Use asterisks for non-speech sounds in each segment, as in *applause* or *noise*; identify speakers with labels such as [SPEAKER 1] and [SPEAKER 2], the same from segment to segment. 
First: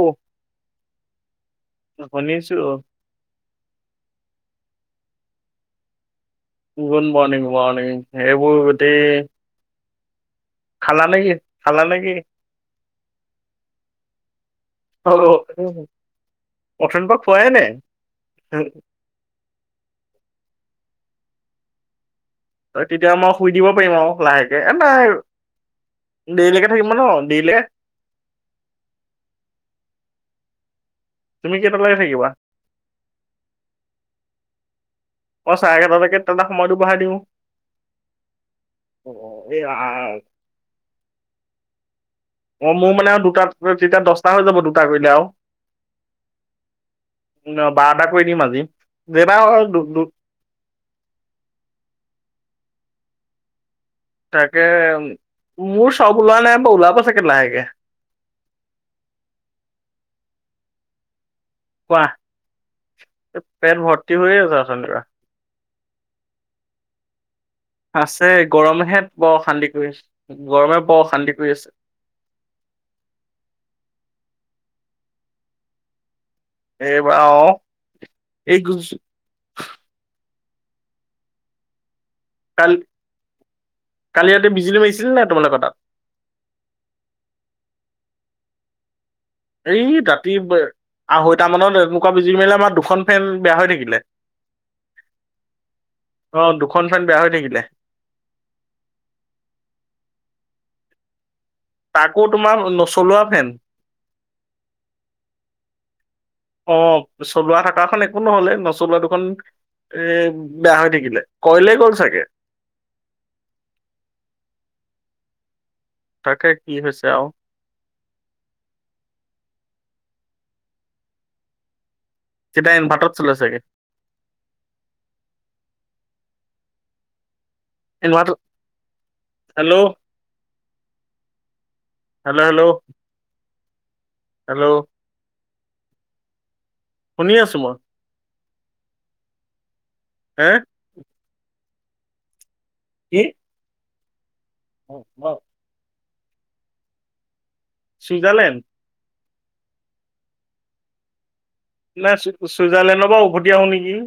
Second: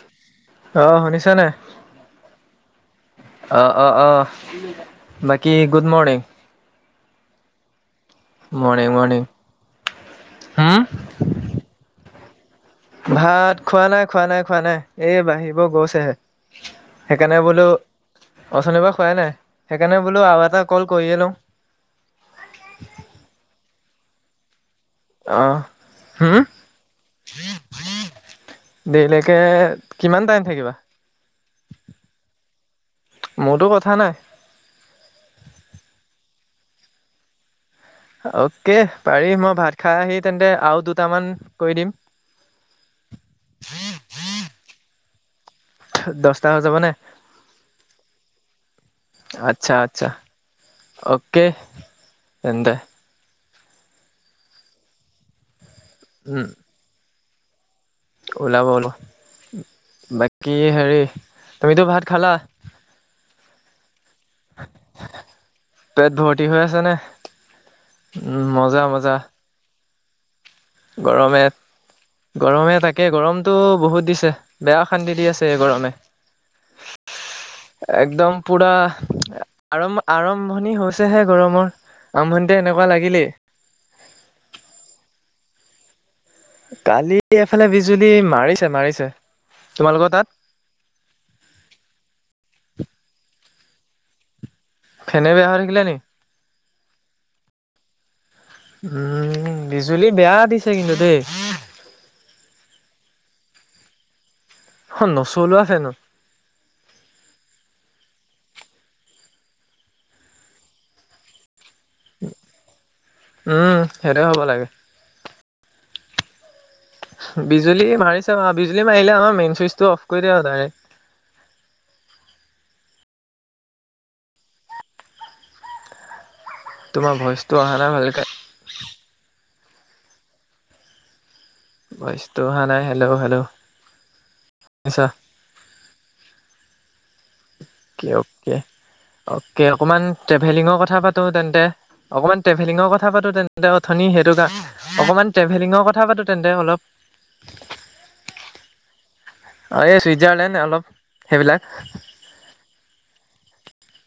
[SPEAKER 1] অ,
[SPEAKER 2] অহ শুনিছ নাই?
[SPEAKER 1] শুনিছো
[SPEAKER 2] অহ অ অহ বাকি গুড মৰ্ণিং।
[SPEAKER 1] গুডমৰ্ণিং মৰ্ণিং সেইবোৰ
[SPEAKER 2] মৰ্ণিং
[SPEAKER 1] যদি
[SPEAKER 2] মৰ্ণিং।
[SPEAKER 1] খালা নেকি? খালা নেকি?
[SPEAKER 2] ভাত খোৱা নাই খোৱা নাই খোৱা নাই এই বাঢ়িব গৈছেহে।
[SPEAKER 1] ফেনখন পোৱায় নাই?
[SPEAKER 2] অথুনিৰপৰা খোৱাই নাই। সেইকাৰণে বোলো আৰু এটা কল কৰিয়ে লও।
[SPEAKER 1] ত তেতিয়া মই শুই দিব পাৰিম আও লাহেকে। এ নাই
[SPEAKER 2] অঁ।
[SPEAKER 1] দেৰিলেকে থাকিম ন দেইলে
[SPEAKER 2] দেৰিলেকে কিমান টাইম থাকিবা?
[SPEAKER 1] তুমি কেইটালৈকে থাকিবা?
[SPEAKER 2] মোৰতো কথা নাই।
[SPEAKER 1] মই চাৰে এঘাৰটালৈকে তটা সময়তো বঢ়াই দিওঁ।
[SPEAKER 2] অকে
[SPEAKER 1] অ,
[SPEAKER 2] পাৰি মই
[SPEAKER 1] এই
[SPEAKER 2] ভাত খাই
[SPEAKER 1] আ-
[SPEAKER 2] আহি তেন্তে আৰু দুটামান কৰি দিম।
[SPEAKER 1] অ মোৰ মানে আৰু দুটাত তেতিয়া দহটা হৈ যাব দুটা কৰিলে আও।
[SPEAKER 2] দহটা হৈ যাবনে?
[SPEAKER 1] বাৰটা কৰি দিম আজি। যেটা হয়
[SPEAKER 2] আচ্ছা
[SPEAKER 1] দু দু
[SPEAKER 2] আচ্ছা অ'কে তেন্তে।
[SPEAKER 1] তাকে মোৰ চব ওলোৱা নাই বাও ওলাব চাগে লাহেকে।
[SPEAKER 2] ওলাবলো বাকী হেৰি তুমিতো ভাত
[SPEAKER 1] কোৱা
[SPEAKER 2] খালা?
[SPEAKER 1] পেট ভৰ্তি হৈয়ে আছে অঠনি পৰা
[SPEAKER 2] পেট ভৰ্তি হৈ আছে নে?
[SPEAKER 1] আছে
[SPEAKER 2] উম মজা
[SPEAKER 1] গৰমেহে
[SPEAKER 2] মজা
[SPEAKER 1] বৰ অশান্তি কৰি আছে। গৰমে বৰ অশান্তি
[SPEAKER 2] গৰমে
[SPEAKER 1] কৰি আছে।
[SPEAKER 2] গৰমে তাকে গৰমতটো বহুত দিছে বেয়া। অশান্তি দি আছে এই গৰমে।
[SPEAKER 1] এইবাৰ অ
[SPEAKER 2] একদম
[SPEAKER 1] এই
[SPEAKER 2] পুৰা
[SPEAKER 1] গুজ-
[SPEAKER 2] আৰম আৰম আৰম্ভণি হৈছেহে গৰমৰ। আৰম্ভণিতে
[SPEAKER 1] কালি
[SPEAKER 2] এনেকুৱা লাগিলেই
[SPEAKER 1] কালি ইয়াতে বিজুলী মাৰিছিল নাই তোমালোকৰ তাত?
[SPEAKER 2] কালি এফালে বিজুলী মাৰিছে মাৰিছে।
[SPEAKER 1] এই
[SPEAKER 2] তোমালোকৰ তাত
[SPEAKER 1] ৰাতি আঢ়ৈটা মানত এনেকোৱা বিজুলী মাৰিলে, আমাৰ দুখন ফেন বেয়া হৈ থাকি লে
[SPEAKER 2] ফেনে বেয়া হৈ থাকিলে নি?
[SPEAKER 1] অ দুখন ফেন বেয়া হৈ থাকিলে।
[SPEAKER 2] উম বিজুলী বেয়া দিছে কিন্তু দেই।
[SPEAKER 1] তাকো তোমাৰ নচলোৱা ফেন।
[SPEAKER 2] নচলোৱা ফেনো।
[SPEAKER 1] অ চলোৱা থকাখন এ নহলে নচলোৱা দুখন এ বেয়া হৈ থাকিলে। কইলে
[SPEAKER 2] উম সেইটোৱে হব লাগে।
[SPEAKER 1] তাকে। কি হৈছে আৰু
[SPEAKER 2] বিজুলী মাৰিছে বা বিজুলী মাৰিলে আমাৰ মেইন চুইচ টো অফ কৈ দিয়া আও ডাইৰেক্ট।
[SPEAKER 1] তেতিয়া ইনভাটত চলে চাগে
[SPEAKER 2] তোমাৰ ভইচটো অহা নাই ভালকে।
[SPEAKER 1] ইনভাৰ্টাৰ হেল্ল'
[SPEAKER 2] ভইচটো অহা নাই হেল্ল' হেল্ল'।
[SPEAKER 1] হেল্ল'
[SPEAKER 2] আচ্ছা
[SPEAKER 1] শুনি আছো। মই।
[SPEAKER 2] অকে অ'কে অ'কে অকণমান
[SPEAKER 1] হে
[SPEAKER 2] ট্ৰেভেলিঙৰ কথা পাতো তেন্তে অকণমান ট্ৰেভেলিঙৰ কথা
[SPEAKER 1] কি?
[SPEAKER 2] পাতো তেনে অথনি সেইটোকা
[SPEAKER 1] অ অ
[SPEAKER 2] অকনমান ট্ৰভেলিঙৰ কথা পাতো। তেন্তে অলপ।
[SPEAKER 1] চুইজাৰলেণ্ড।
[SPEAKER 2] অ এই চুইজাৰলেণ্ড অলপ সেইবিলাক।
[SPEAKER 1] নাই চুইজাৰলেণ্ডৰ পৰা উভতি আহো নেকি।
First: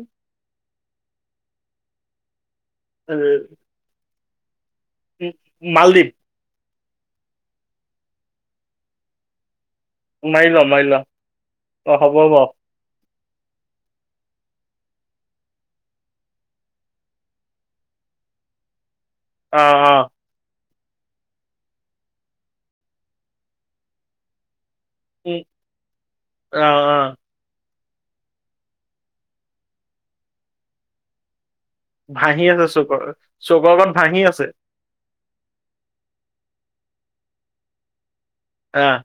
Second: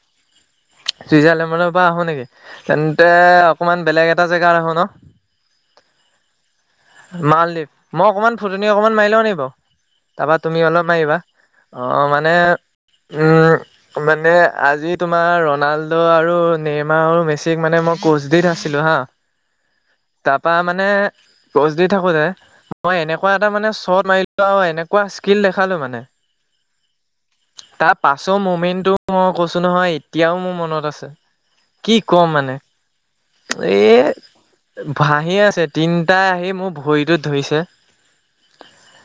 [SPEAKER 2] চুইজাৰলেণ্ডৰ পৰা আহো নেকি তেন্তে অকমান বেলেগ এটা জেগাৰ আহো ন।
[SPEAKER 1] উ মালদ্বীপ।
[SPEAKER 2] মালদ্বীপ মই অকণমান ফুটনি অকণমান মাৰি লওঁ নি
[SPEAKER 1] মাৰি লোৱা মাৰি লোৱা অ হ'ব হ'ব অ
[SPEAKER 2] বাৰু। *unintelligible* মানে আজি তোমাৰ ৰোনাল্ড
[SPEAKER 1] অ অ।
[SPEAKER 2] দি থাকো যে মই এনেকুৱা এটা মানে শট মাৰিলো। পোৱা
[SPEAKER 1] উম
[SPEAKER 2] স্কিল দেখালো মানে।
[SPEAKER 1] অ অ
[SPEAKER 2] পাছৰ মমেণ্টটো মই কৈছো নহয় এতিয়াও মোৰ মনত আছে। কি কম
[SPEAKER 1] ভাঁহি
[SPEAKER 2] মানে
[SPEAKER 1] আছে চৌকৰ চৌকৰ
[SPEAKER 2] এ
[SPEAKER 1] আগত ভাঁহি আছে
[SPEAKER 2] ভাহি আছে। যেতিন
[SPEAKER 1] আহ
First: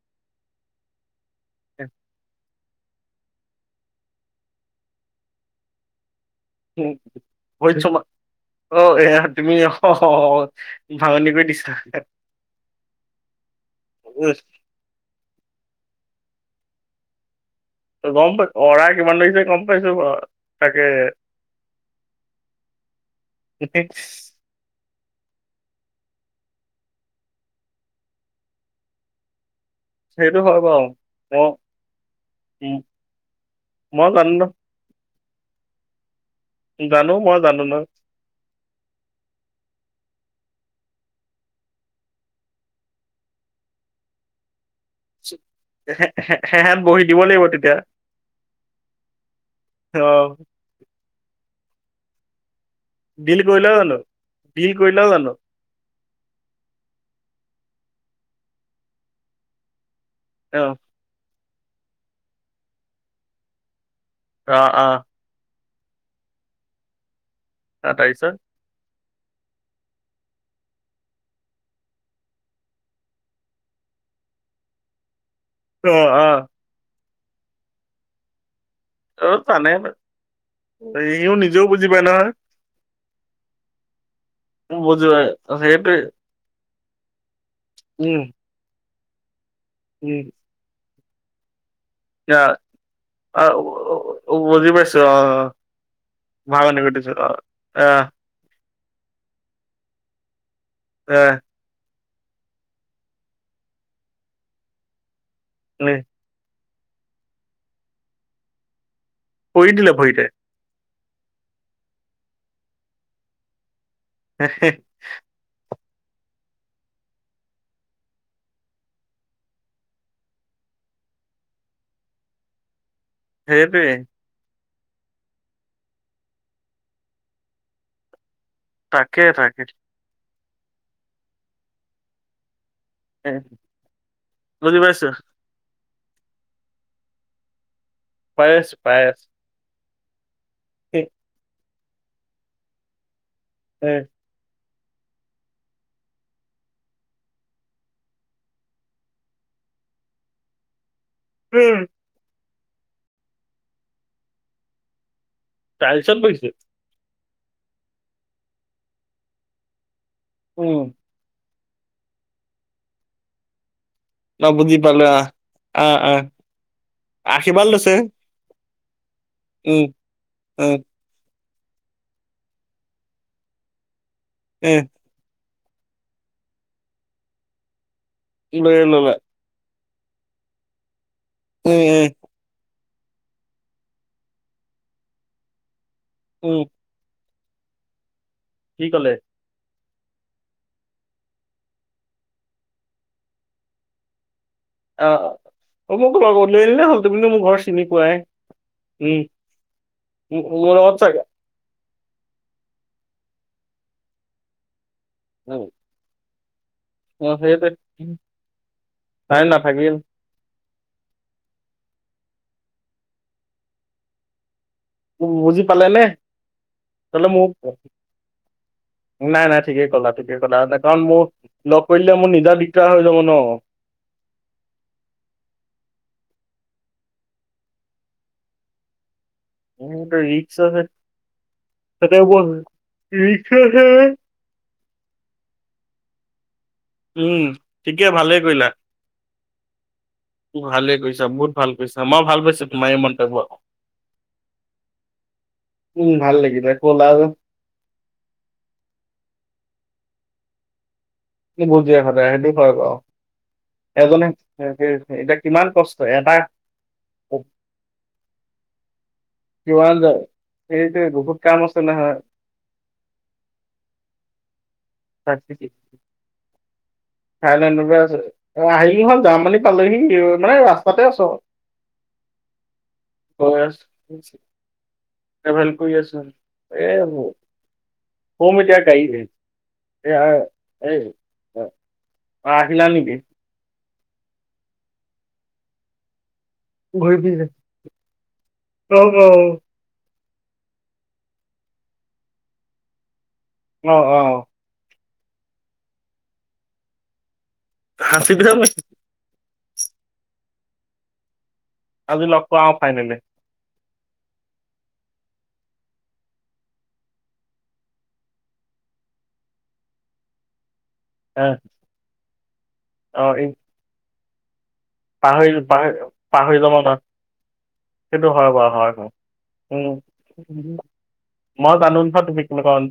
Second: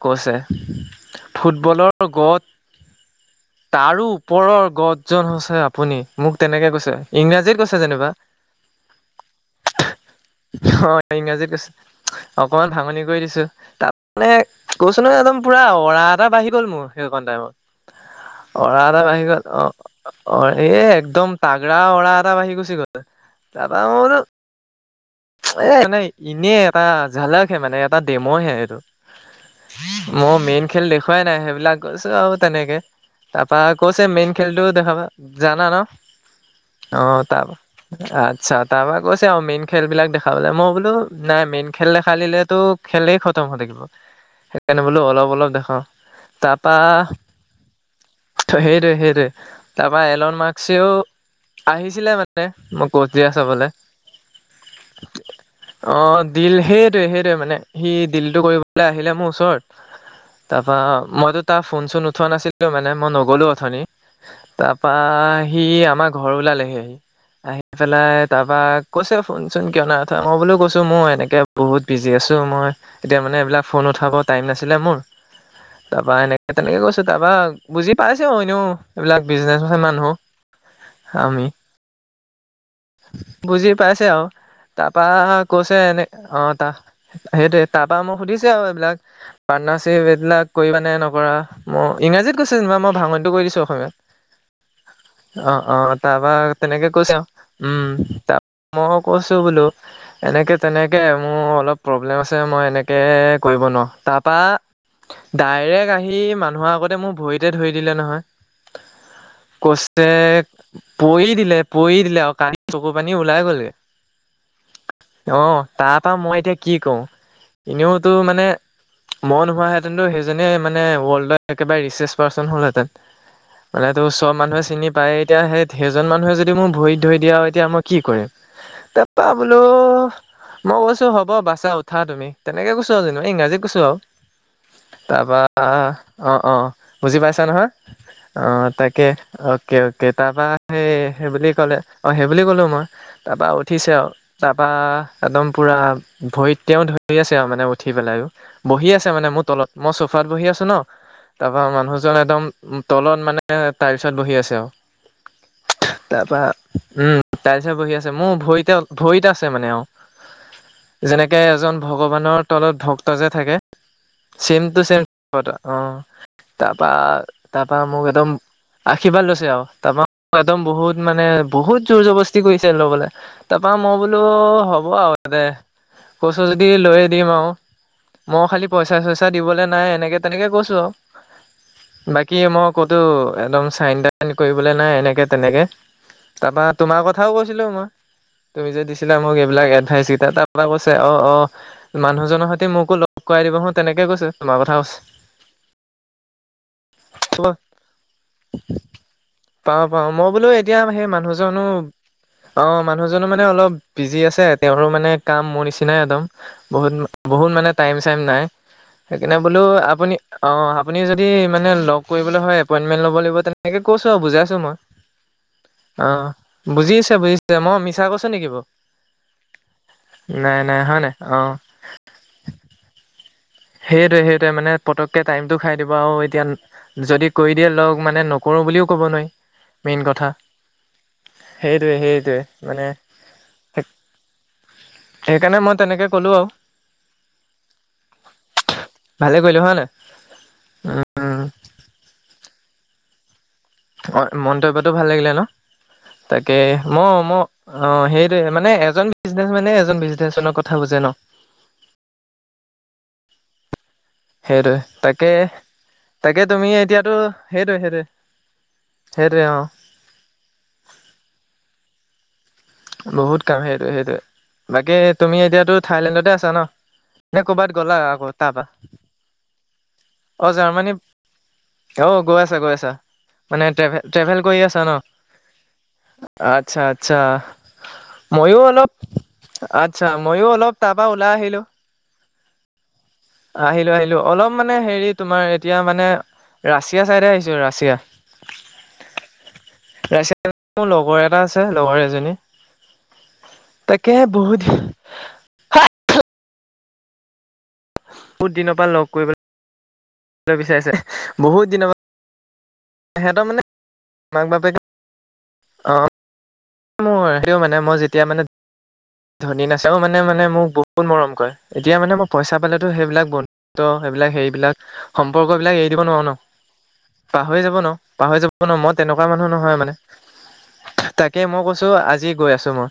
[SPEAKER 2] কৈছে ফুটবলৰ গত তাৰো ওপৰৰ গছ জন হৈছে আপুনি। মোক তেনেকে কৈছে ইংৰাজীত কৈছে যেনিবা
[SPEAKER 1] *unintelligible*
[SPEAKER 2] অ ইংৰাজীত কৈছে
[SPEAKER 1] *unintelligible*
[SPEAKER 2] অকমান ভাঙনি কৰি দিছো তাত মানে
[SPEAKER 1] উফ,
[SPEAKER 2] কৈছোন ন একদম পুৰা অৰা এটা বাঢ়িল মোৰ সেইক টাইমত।
[SPEAKER 1] গম পাই
[SPEAKER 2] অৰা এটা
[SPEAKER 1] কিমান
[SPEAKER 2] বাঢ়ি
[SPEAKER 1] লাগিছে
[SPEAKER 2] গল
[SPEAKER 1] গম
[SPEAKER 2] অ
[SPEAKER 1] পাইছো বাৰু
[SPEAKER 2] অ এ
[SPEAKER 1] তাকে
[SPEAKER 2] একদম তাগৰা অৰা এটা বাঢ়ি গ'ল। খুছি কলে তাপা মই বোলো এ এনে এনেই এটা জালকে মানে এটা ডেমৰহে এইটো। মই
[SPEAKER 1] সেইটো হয়
[SPEAKER 2] মেইন খেল
[SPEAKER 1] বাৰু
[SPEAKER 2] দেখুৱাই নাই
[SPEAKER 1] অ
[SPEAKER 2] সেইবিলাক গৈছো আৰু তেনেকে। তাৰপা কৈছে
[SPEAKER 1] মই
[SPEAKER 2] মেইন
[SPEAKER 1] জানো
[SPEAKER 2] খেলটো দেখাবা। জানা ন,
[SPEAKER 1] ন
[SPEAKER 2] অ
[SPEAKER 1] জানো মই
[SPEAKER 2] তাৰ
[SPEAKER 1] জানো ন
[SPEAKER 2] আচ্ছা তাৰপা কৈছে আৰু মেইন খেলবিলাক দেখা মই বোলো নাই মেইন খেল দেখাল দিলেতো খেলে খতম হ থাকিব। কেনে বোলো অলপ অলপ দেখাও তাপা।
[SPEAKER 1] সেহেত বহি দিব লাগিব তেতিয়া
[SPEAKER 2] সেইটোৱে সেইটোৱে তাৰ পৰাা
[SPEAKER 1] অ
[SPEAKER 2] এলন মাৰ্কসেও আহিছিলে মানে। মই কত দি
[SPEAKER 1] ডিল
[SPEAKER 2] আছ বলে।
[SPEAKER 1] কৰিলা জানো? ডিল কৰিলা জানো?
[SPEAKER 2] অ দিল সেইটোৱে সেইটোৱে মানে সি দিলটো কৰিবলৈ আহিলে মোৰ ওচৰত।
[SPEAKER 1] অ',
[SPEAKER 2] তাপা
[SPEAKER 1] অ',
[SPEAKER 2] তাপা
[SPEAKER 1] অ',
[SPEAKER 2] সি আমাৰ ঘৰ ওলালেহে আহি আহি
[SPEAKER 1] অ,
[SPEAKER 2] পেলাই
[SPEAKER 1] তাৰপিছত?
[SPEAKER 2] তাপা। কৈছে ফোনচোন কিয়ন। মই বুলিও কৈছো মই এনেকে বহুত বিজি আছো মই এতিয়া মানে এইবিলাক ফোন উঠাব টাইম নাছিলে মোৰ।
[SPEAKER 1] অ',
[SPEAKER 2] তাপা
[SPEAKER 1] অ',
[SPEAKER 2] এনেকে তেনেকে কৈছো তাপা বুজি পাইছে ইনো। এইবিলাক
[SPEAKER 1] অ',
[SPEAKER 2] বিজনেচ
[SPEAKER 1] জানে
[SPEAKER 2] মানুহ
[SPEAKER 1] সিও
[SPEAKER 2] আমি
[SPEAKER 1] নিজেও বুজি পায় নহয়।
[SPEAKER 2] বুজি পাইছে আৰু
[SPEAKER 1] বুজি
[SPEAKER 2] তাপা
[SPEAKER 1] পাই
[SPEAKER 2] কৈছে
[SPEAKER 1] সেইটোৱে
[SPEAKER 2] এনে অ তা সেইটোয়ে তাৰ পৰা মোক
[SPEAKER 1] উম,
[SPEAKER 2] সুধিছে আৰু এইবিলাক পাৰ্টনাৰশ্বিপ
[SPEAKER 1] উম,
[SPEAKER 2] এইবিলাক কৰিব নে নকৰা। ম ইংৰাজীত কৈছে
[SPEAKER 1] অ',
[SPEAKER 2] যেনিবা মই ভাঙনটো কৰি
[SPEAKER 1] অ',
[SPEAKER 2] দিছো অসমীয়াত অ অ তাপা
[SPEAKER 1] ভাগনি
[SPEAKER 2] তেনেকে কৈ
[SPEAKER 1] ঘটিছো
[SPEAKER 2] তেও
[SPEAKER 1] অ'।
[SPEAKER 2] উম
[SPEAKER 1] আহ,
[SPEAKER 2] তাৰ মই কৈছো বোলো এনেকে তেনেকে
[SPEAKER 1] আহ,
[SPEAKER 2] মোৰ অলপ প্ৰব্লেম আছে মই এনেকে কৰিব নোৱাৰোঁ তাপা ডাইৰেক্ট
[SPEAKER 1] উম,
[SPEAKER 2] আহি মানুহৰ আগতে মোক ভৰিতে ধৰি দিলে নহয়
[SPEAKER 1] পৰি দিলে
[SPEAKER 2] কছে
[SPEAKER 1] ভৰিতে।
[SPEAKER 2] পৰি দিলে পৰি দিলে আ কান, চকু, পানী ওলাই গলগে।
[SPEAKER 1] হে হে।
[SPEAKER 2] তাৰপৰা মই এতিয়া কি কওঁ, এনেওতো মানে মই নোহোৱাহেঁতেনতো সেইজনেই মানে ৱৰ্ল্ডৰ একেবাৰে ৰিচাৰ্চ পাৰ্চন হ'লহেঁতেন।
[SPEAKER 1] সেইটোৱে
[SPEAKER 2] মানে চব মানুহে চিনি পায় এতিয়া সেই সেইজন মানুহে যদি মোৰ ভৰি ধুই দিয়া এতিয়া মই কি কৰিম?
[SPEAKER 1] তাকে,
[SPEAKER 2] তাপা
[SPEAKER 1] তাকে
[SPEAKER 2] বোলো মই কৈছো হ'ব বাচা উঠা তুমি? এনেকে কৈছো আৰু যে
[SPEAKER 1] উম,
[SPEAKER 2] ইংৰাজীত কৈছো,
[SPEAKER 1] বুজি পাইছো,
[SPEAKER 2] তাপা অ অ বুজি পাইছা নহয়? অ
[SPEAKER 1] পাই আছো, পাই
[SPEAKER 2] তাকে
[SPEAKER 1] আছো।
[SPEAKER 2] অ'কে অ'কে তাৰপা সেই সেইবুলি কলে সেইবুলি কলো মই তাৰাপা উঠিছে আৰু তাত বা একদম পুৰা ভৰি তেও ধৰি আছে আৰু মানে উঠি পেলাই বহি আছে মানে মোৰ তল মই চোফাত বহি আছো ন। তাৰপা
[SPEAKER 1] উম,
[SPEAKER 2] মানুহজন একদম তলত মানে তাইলচত বহি আছে আৰু।
[SPEAKER 1] টাইলছত
[SPEAKER 2] তাৰপা
[SPEAKER 1] বহিছিলো।
[SPEAKER 2] উম তাৰপিছে বহি আছে মোৰ ভৰিতে ভৰিত আছে মানে আৰু
[SPEAKER 1] উম,
[SPEAKER 2] যেনেকে এজন ভগৱানৰ তলত ভক্ত যে থাকে,
[SPEAKER 1] অ',
[SPEAKER 2] ছেম
[SPEAKER 1] বুজি
[SPEAKER 2] টু ছেম
[SPEAKER 1] পালো
[SPEAKER 2] অ। তাৰপৰা-
[SPEAKER 1] আশীৰ্বাদ
[SPEAKER 2] তাৰপৰা
[SPEAKER 1] লৈছে
[SPEAKER 2] মোক একদম কিবা লৈছে আৰু
[SPEAKER 1] উম,
[SPEAKER 2] তাৰপৰা একদম
[SPEAKER 1] উম।
[SPEAKER 2] বহুত মানে বহুত জোৰ জবস্তি কৰিছে লবলে, তাৰপা মই বোলো হ'ব
[SPEAKER 1] উম
[SPEAKER 2] আৰু দে। কৈচ যদি লৈ দিম আৰু, মই খালি
[SPEAKER 1] লৈ
[SPEAKER 2] পইচা
[SPEAKER 1] ল'লা
[SPEAKER 2] -চইচা দিবলৈ নাই। তেনেকে তেনেকে কৈছো আৰু
[SPEAKER 1] উম উম
[SPEAKER 2] বাকী ম ক'তো একদম চাইন -তাইন কৰিবলৈ নাই এনেকে তেনেকে,
[SPEAKER 1] উম
[SPEAKER 2] তাৰপা তোমাৰক কথাও কৈছিলো মই তুমি যে
[SPEAKER 1] কি ক'লে
[SPEAKER 2] দিছিলা মোক এইবিলাক এড চিতৰপৰাই কৈছে অ অ মানুহজনৰ সৈতে মোকো লগ কৰাই দিব হ তেনেকে কৈছো। তোমাৰ কথা কৈছে?
[SPEAKER 1] অ অ মোক হল তুমিতো মোক ঘৰ চিনি পোৱাই উম।
[SPEAKER 2] পাও পাওঁ মই বোলো
[SPEAKER 1] মোৰ
[SPEAKER 2] এতিয়া
[SPEAKER 1] লগত
[SPEAKER 2] সেই
[SPEAKER 1] চাগে
[SPEAKER 2] মানুহজন অঁ মানুহ জোনো মানে অলপ বিজি আছে। তেওঁৰো মানে কাম মোৰ নিচিনাই একদম, বহুত
[SPEAKER 1] অ
[SPEAKER 2] বহুত মানে
[SPEAKER 1] সেইটোৱে
[SPEAKER 2] টাইম চাইম নাই সেইকাৰণে
[SPEAKER 1] তাই
[SPEAKER 2] বোলো
[SPEAKER 1] নাথাকিল
[SPEAKER 2] আপুনি অঁ আপুনি যদি মানে লগ কৰিবলৈ হয় এপইণ্টমেণ্ট ল'ব লাগিব তেনেকে কৈছো আৰু বুজাইছো মই
[SPEAKER 1] মজিক।
[SPEAKER 2] অ, বুজিছে বুজিছে মই মিছা কৈছো নেকি বৌ?
[SPEAKER 1] নাই নাই ঠিকেই কলা ঠিকেই কলা কাৰণ
[SPEAKER 2] নাই
[SPEAKER 1] মোক
[SPEAKER 2] অ
[SPEAKER 1] লগ কৰি দিলে মোৰ নিজৰ দিগদাৰ হৈ যাব ন?
[SPEAKER 2] সেইটোৱে- সেইটোৱে মানে পতককে টাইমটো খাই দিব আৰু এতিয়া যদি কৈ দিয়ে লগ মানে নকৰো। বুলিও ক'ব নোৱাৰি।
[SPEAKER 1] মোৰ
[SPEAKER 2] মেইন
[SPEAKER 1] মতে
[SPEAKER 2] কথা
[SPEAKER 1] ৰিক্স আছে।
[SPEAKER 2] সেইটোৱে
[SPEAKER 1] সটো
[SPEAKER 2] সেইটোৱে মানে
[SPEAKER 1] লখছে *unintelligible*
[SPEAKER 2] সেইকাৰণে মই তেনেকে কলো আৰু।
[SPEAKER 1] উম ঠিকে ভালে। কৰিলা,
[SPEAKER 2] ভালে কৰিলো হয় নাই
[SPEAKER 1] ভালে কৈছা
[SPEAKER 2] উম,
[SPEAKER 1] বহুত ভাল কৰিছা মই ভাল পাইছো। মাই মনটৱাক।
[SPEAKER 2] অ মন্তব্যটো ভাল লাগিলে ন?
[SPEAKER 1] উম ভাল
[SPEAKER 2] তাকে
[SPEAKER 1] লাগিলে ক'লা
[SPEAKER 2] মই ম
[SPEAKER 1] যে
[SPEAKER 2] অ, সেইটোৱে মানে এজন বিজনেচ মেনে এজন বিজনে টেনচনৰ কথা বুজে ন।
[SPEAKER 1] কি বোজে, সদায় সেইটো হয় ক।
[SPEAKER 2] সেইটোৱে,
[SPEAKER 1] কষ্ট এটা
[SPEAKER 2] তাকে-তাকে তুমি এতিয়াতো সেইটোৱে-সেইটোৱে। সেইটো
[SPEAKER 1] কিমান যাওঁ? এইটোৱে বহুত কাম আছে নহয়।
[SPEAKER 2] বহুত কাম সেইটোৱে-সেইটোৱে, বাকী তুমি এতিয়াতো থাইলেণ্ডতে আছা ন? নে ক'ৰবাত
[SPEAKER 1] থাইলেণ্ডতে
[SPEAKER 2] গ'লা
[SPEAKER 1] আছো।
[SPEAKER 2] আকৌ তাৰপা
[SPEAKER 1] আহি হ'ল জাৰ্মানী পালোহি, মানে ৰাস্তাতে আছ।
[SPEAKER 2] অহ, গৈ আছা গৈ আছা। মানে
[SPEAKER 1] আছো
[SPEAKER 2] ট্ৰেভেল-ট্ৰেভেল কৰি আছা ন,
[SPEAKER 1] ট্ৰেভেল কৰি আছো এ
[SPEAKER 2] আচ্ছা-আচ্ছা।
[SPEAKER 1] কম
[SPEAKER 2] মইয়ো
[SPEAKER 1] এতিয়া গাড়ী
[SPEAKER 2] অলপ, আচ্ছা মইয়ো অলপ তাৰ পৰা ওলাই আহিলো।
[SPEAKER 1] অ, আহিলা নেকি?
[SPEAKER 2] আহিলো-আহিলো, অলপ মানে, হেৰি তোমাৰ এতিয়া মানে ৰাছিয়া
[SPEAKER 1] ঘূৰি
[SPEAKER 2] চাইডে
[SPEAKER 1] ফুৰিছে
[SPEAKER 2] আহিছো ৰাছিয়া,
[SPEAKER 1] অ অ
[SPEAKER 2] ৰাছিয়া মোৰ লগৰ এটা আছে, লগৰ এজনী।
[SPEAKER 1] অ অ
[SPEAKER 2] তাকেহে বহুত হাথো
[SPEAKER 1] সাঁচি পিঠা
[SPEAKER 2] বহুত দিনৰ
[SPEAKER 1] পাইছে।
[SPEAKER 2] পৰা লগ কৰিবলৈ বিচাৰিছে, বহুত দিনৰ
[SPEAKER 1] কোৱা ফাইনেলি।
[SPEAKER 2] মাক-বাপেকে, অহ মোৰ সেইও মানে, মই যেতিয়া মানে ধনী নাচাওঁ, মানে-মানে মোক বহুত মৰম
[SPEAKER 1] অ
[SPEAKER 2] কৰে। এতিয়া মানে মই পইচা পালেতো সেইবিলাক
[SPEAKER 1] এই
[SPEAKER 2] বন্ধুত্ব, সেইবিলাক হেৰিবিলাক
[SPEAKER 1] পাহৰি
[SPEAKER 2] সম্পৰ্কবিলাক এৰি
[SPEAKER 1] পাহৰি
[SPEAKER 2] দিব নোৱাৰো ন?
[SPEAKER 1] পাহৰি যাব নোৱাৰো
[SPEAKER 2] পাহৰি যাব ন,
[SPEAKER 1] সেইটো
[SPEAKER 2] পাহৰি
[SPEAKER 1] হয়
[SPEAKER 2] যাব
[SPEAKER 1] বাৰু
[SPEAKER 2] ন,
[SPEAKER 1] হয়
[SPEAKER 2] মই
[SPEAKER 1] হয়
[SPEAKER 2] তেনেকুৱা মানুহ নহয় মানে।
[SPEAKER 1] উম
[SPEAKER 2] তাকে মই কৈছো,
[SPEAKER 1] জানো নহয়
[SPEAKER 2] আজি
[SPEAKER 1] তুমি
[SPEAKER 2] গৈ আছো
[SPEAKER 1] কেনেকুৱা
[SPEAKER 2] মই,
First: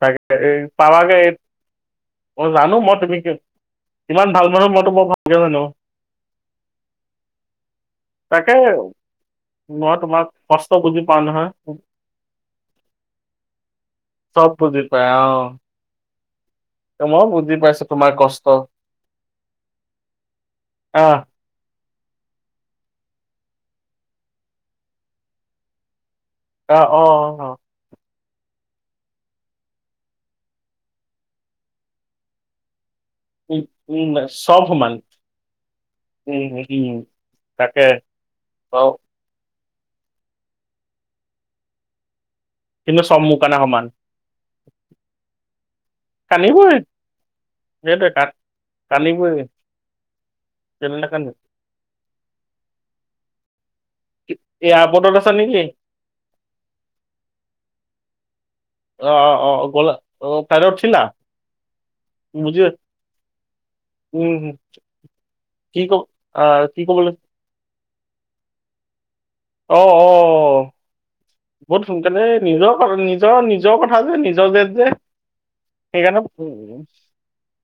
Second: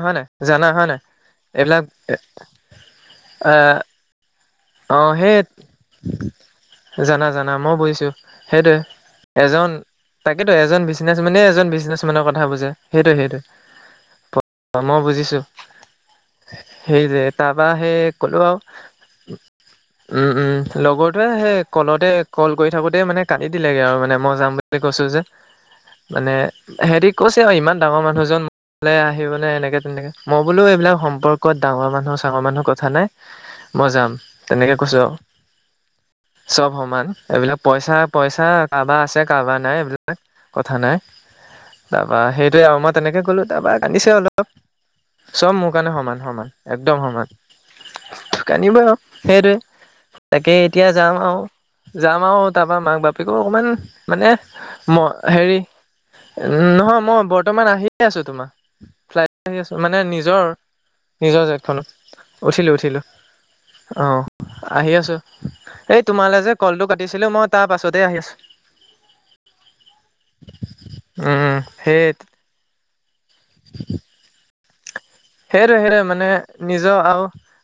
[SPEAKER 1] তাকে এই
[SPEAKER 2] জানা হয় নাই?
[SPEAKER 1] পাৱাগে এই-
[SPEAKER 2] এইবিলাক,
[SPEAKER 1] মই জানো মই তুমি কি-
[SPEAKER 2] আহ
[SPEAKER 1] ইমান ভাল মানুহ, মই তোক বৰ ভাল
[SPEAKER 2] বেত, জানা-জানা, মই বুজিছোঁ।
[SPEAKER 1] তাকে
[SPEAKER 2] এজন,
[SPEAKER 1] মই তোমাক
[SPEAKER 2] তাকেতো
[SPEAKER 1] কষ্ট
[SPEAKER 2] এজন
[SPEAKER 1] বুজি
[SPEAKER 2] বিজনেছ
[SPEAKER 1] পাও
[SPEAKER 2] মেনে
[SPEAKER 1] নহয়
[SPEAKER 2] এজন বিজনেছ মেনৰ কথা বুজে, সেইটোৱে-সেইটোৱে।
[SPEAKER 1] চব বুজি
[SPEAKER 2] প্ৰ
[SPEAKER 1] পাই
[SPEAKER 2] মই
[SPEAKER 1] অ
[SPEAKER 2] বুজিছো। সেই যে,
[SPEAKER 1] মই বুজি
[SPEAKER 2] তাৰপা
[SPEAKER 1] পাইছো তোমাৰ
[SPEAKER 2] সেই
[SPEAKER 1] কষ্ট
[SPEAKER 2] ক'লো আৰু। উম-উম,
[SPEAKER 1] আহ
[SPEAKER 2] লগৰটোৱে সেই কলতে, কল কৰি থাকোতে মানে কান্দি দিলেগে আও মানে মই যাম বুলি কৈছো যে। মানে
[SPEAKER 1] আহ অ
[SPEAKER 2] সেহেতি কৈছে
[SPEAKER 1] অ,
[SPEAKER 2] আৰু ইমান ডাঙৰ মানুহজন উ লে আহিব নে এনেকে-তেনেকে, মই বোলো এইবিলাক সম্পৰ্কত ডাঙৰ মানুহ চাঙৰ মানুহ কথা নাই। মই
[SPEAKER 1] উম-উম
[SPEAKER 2] যাম
[SPEAKER 1] বেছ
[SPEAKER 2] তেনেকে কৈছো আৰু, চব
[SPEAKER 1] উম
[SPEAKER 2] সমান এইবিলাক
[SPEAKER 1] তাকে
[SPEAKER 2] পইচা-পইচা
[SPEAKER 1] বাও
[SPEAKER 2] কাৰোবাৰ আছে, কাৰ কাৰোবাৰ নাই বুলি কথা নাই তাৰপা সেই ত আৰু মই
[SPEAKER 1] কিন্তু
[SPEAKER 2] তেনেকে
[SPEAKER 1] চব মোৰ
[SPEAKER 2] কলোঁ
[SPEAKER 1] কাৰণে
[SPEAKER 2] তাৰপা
[SPEAKER 1] সমান
[SPEAKER 2] কান্দিছে অলপ, চব মোক মোৰ কাৰণে সমান-সমান,
[SPEAKER 1] কান্দিবই
[SPEAKER 2] একদম সমান,
[SPEAKER 1] সেইটোৱে কান
[SPEAKER 2] কান্দিবয়ে আৰু।
[SPEAKER 1] কান্দিবই
[SPEAKER 2] সেইটোৱে, তাকে এতিয়া
[SPEAKER 1] কেলে
[SPEAKER 2] যাম
[SPEAKER 1] নাকান্দিম
[SPEAKER 2] আও, যাম আও তা পা মাক-বাপেকো অকণমান মানে,
[SPEAKER 1] কি-
[SPEAKER 2] মই
[SPEAKER 1] এয়াৰপৰ্টত আছা
[SPEAKER 2] হেৰি,
[SPEAKER 1] নেকি
[SPEAKER 2] উম' নহয় মই বৰ্তমান আহিয়ে আছো তোমাৰ।
[SPEAKER 1] অ
[SPEAKER 2] ফ্লাইটত
[SPEAKER 1] অ
[SPEAKER 2] আহি
[SPEAKER 1] অ
[SPEAKER 2] আছো,
[SPEAKER 1] গ'লা
[SPEAKER 2] মানে
[SPEAKER 1] অ ফ্লাইটত উঠিলা
[SPEAKER 2] নিজৰ-নিজৰ জেটখনত।
[SPEAKER 1] বুজি
[SPEAKER 2] উঠিলোঁ-উঠিলোঁ। অ,
[SPEAKER 1] উম
[SPEAKER 2] আহি আছো।
[SPEAKER 1] কি ক
[SPEAKER 2] এই তোমালৈ যে
[SPEAKER 1] আহ কি
[SPEAKER 2] কলটো
[SPEAKER 1] ক'বলৈ
[SPEAKER 2] কাটিছিলো, মই তা তাৰ পাছতে আহি আছোঁ।
[SPEAKER 1] অ-অ,
[SPEAKER 2] উম
[SPEAKER 1] বহুত
[SPEAKER 2] সেই
[SPEAKER 1] সোনকালে নিজৰ কাৰ নি ত নিজৰ কথা যে, নিজৰ জেট যে।
[SPEAKER 2] সেইটোৱে সেইটোৱে,
[SPEAKER 1] সেইকাৰণে
[SPEAKER 2] মানে
[SPEAKER 1] উম
[SPEAKER 2] নিজৰ আও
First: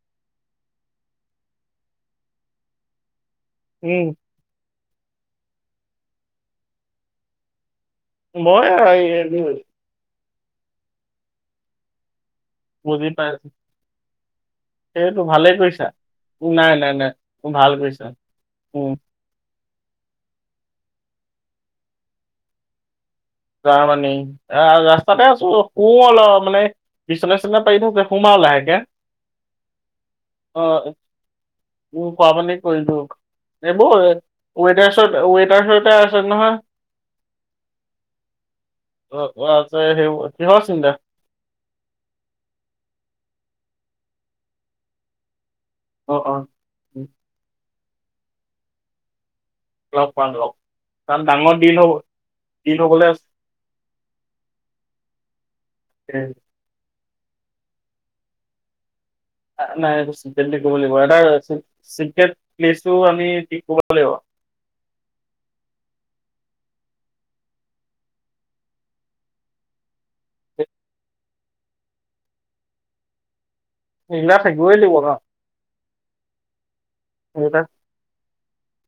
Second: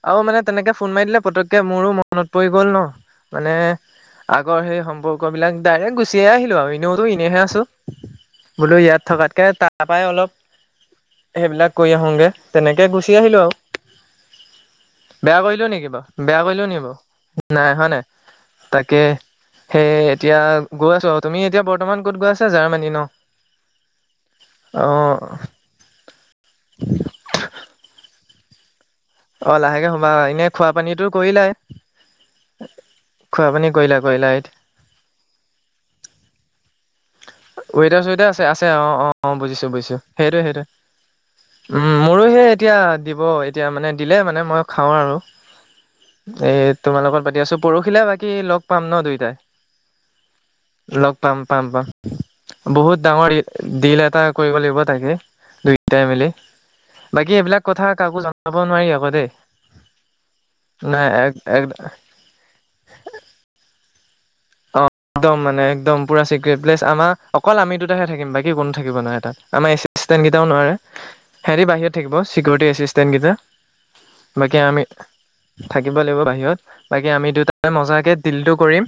[SPEAKER 2] আও মানে তেনেকে ফোন মাৰি দিলে, পতকে মোৰো মনত পৰি গ'ল ন। মানে
[SPEAKER 1] উম,
[SPEAKER 2] আগৰ সেই সম্পৰ্ক বিলাক, ডাইৰেক্ট গুচিয়ে আহিলো আৰু ইনটো এনেহে আছো।
[SPEAKER 1] মই
[SPEAKER 2] বোলে ইয়াত থকাতকে
[SPEAKER 1] এই-
[SPEAKER 2] তাৰপাই অলপ, সেইবিলাক কৰি আহোগে। তেনেকৈ
[SPEAKER 1] বুজি
[SPEAKER 2] গুচি আহিলোঁ
[SPEAKER 1] পাইছো
[SPEAKER 2] আৰু।
[SPEAKER 1] সেইটো
[SPEAKER 2] বেয়া
[SPEAKER 1] ভালে
[SPEAKER 2] কৰিলো
[SPEAKER 1] কৰিছা
[SPEAKER 2] নেকি বাৰু বেয়া কৰিলো
[SPEAKER 1] নাই নাই নাই ভাল
[SPEAKER 2] নাই হয় নাই?
[SPEAKER 1] কৰিছা উম
[SPEAKER 2] তাকে, সেই এতিয়া গৈ আছো আৰু তুমি এতিয়া বৰ্তমান ক'ত গৈ আছা জাৰ্মানী ন?
[SPEAKER 1] জাৰ্মানি, এ
[SPEAKER 2] অ
[SPEAKER 1] ৰাস্তাতে আছো কু অলপ মানে বিচনা -চিচনা পাৰি থাকে। শুম আৰু লাহেকে।
[SPEAKER 2] অঁ লাহেকে সোমাম এনে খোৱা পানী টো কৰিলাই।
[SPEAKER 1] উম খোৱা পানী কৰিলো
[SPEAKER 2] খোৱা পানী কৰিলা
[SPEAKER 1] এইবোৰ
[SPEAKER 2] কৰিলা
[SPEAKER 1] ৱেটাৰছত ৱেটাৰ চোৱেটাৰ আছে নহয়।
[SPEAKER 2] ৱেটাৰ চোৱেটাৰ আছে আছে অঁ অঁ
[SPEAKER 1] অ
[SPEAKER 2] অঁ
[SPEAKER 1] অ
[SPEAKER 2] বুজিছো
[SPEAKER 1] আছে
[SPEAKER 2] বুজিছো
[SPEAKER 1] সেই
[SPEAKER 2] সেইটোৱে
[SPEAKER 1] কিহৰ চিন্তা
[SPEAKER 2] সেইটোৱে। উম মোৰো সে এতিয়া দিব। এতিয়া মানে দিলে মানে মই খাওঁ আৰু
[SPEAKER 1] অ অ
[SPEAKER 2] এই তোমাৰ লগত পাতি আছোঁ। পৰহিলে বাকী লগ পাম ন দুয়োটাই।
[SPEAKER 1] লগ পাম লগ কাৰণ ডাঙৰ
[SPEAKER 2] পাম
[SPEAKER 1] দিন
[SPEAKER 2] পাম
[SPEAKER 1] হ'
[SPEAKER 2] বহুত ডাঙৰ দিল এটা কৰিব লাগিব তাকে দুয়োটাই মিলি। বাকী এইবিলাক কথা কাকো জনাব নোৱাৰি আকৌ দেই।
[SPEAKER 1] নাই এইটো চিকৰেটলি কব লাগিব
[SPEAKER 2] নাই
[SPEAKER 1] আৰু আমি চিকৰেট লিচটো আমি ক'ব লাগিব।
[SPEAKER 2] অঁ। একদম মানে একদম পুৰা চিকৰিট প্লেচ আমাৰ অকল আমি দুটাহে থাকিম বাকী কোনো থাকিব নোৱাযৰে তাত আমাৰ ষ্টেট কেইটাও নোৱাৰে হেৰি বাহিৰত থাকিব চিকৰটি এচিষ্টেণ্টকেইটা।
[SPEAKER 1] সেইগিলা
[SPEAKER 2] বাকী
[SPEAKER 1] থাকিবই
[SPEAKER 2] আমি
[SPEAKER 1] লাগিব ন
[SPEAKER 2] থাক। থাকিব লাগিব বাহিৰত বাকী আমি
[SPEAKER 1] সেইবিলাক
[SPEAKER 2] দুটাই মজাকে দিলটো কৰিম।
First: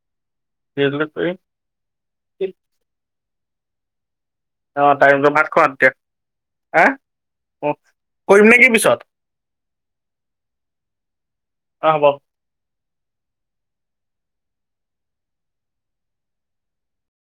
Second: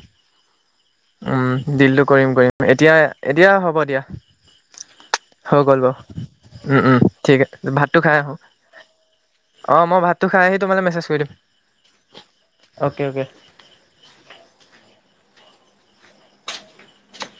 [SPEAKER 1] সেইবিলাক
[SPEAKER 2] উম দিলটো কৰিম
[SPEAKER 1] কৰি-
[SPEAKER 2] কৰিম এতিয়া এতিয়া হ'ব দিয়া।
[SPEAKER 1] অ টাইমটো ভাত
[SPEAKER 2] হৈ
[SPEAKER 1] খোৱা
[SPEAKER 2] গ'ল
[SPEAKER 1] তেতিয়া
[SPEAKER 2] বাৰু
[SPEAKER 1] হা
[SPEAKER 2] উম উম ঠিক
[SPEAKER 1] অ,
[SPEAKER 2] আ ভাতটো খাই আহোঁ।
[SPEAKER 1] কৰিম নেকি পিছত
[SPEAKER 2] অঁ মই ভাতটো খাই আহি তোমালে মেছেজ কৰি
[SPEAKER 1] অ হ'ব।
[SPEAKER 2] দিম। Okay okay.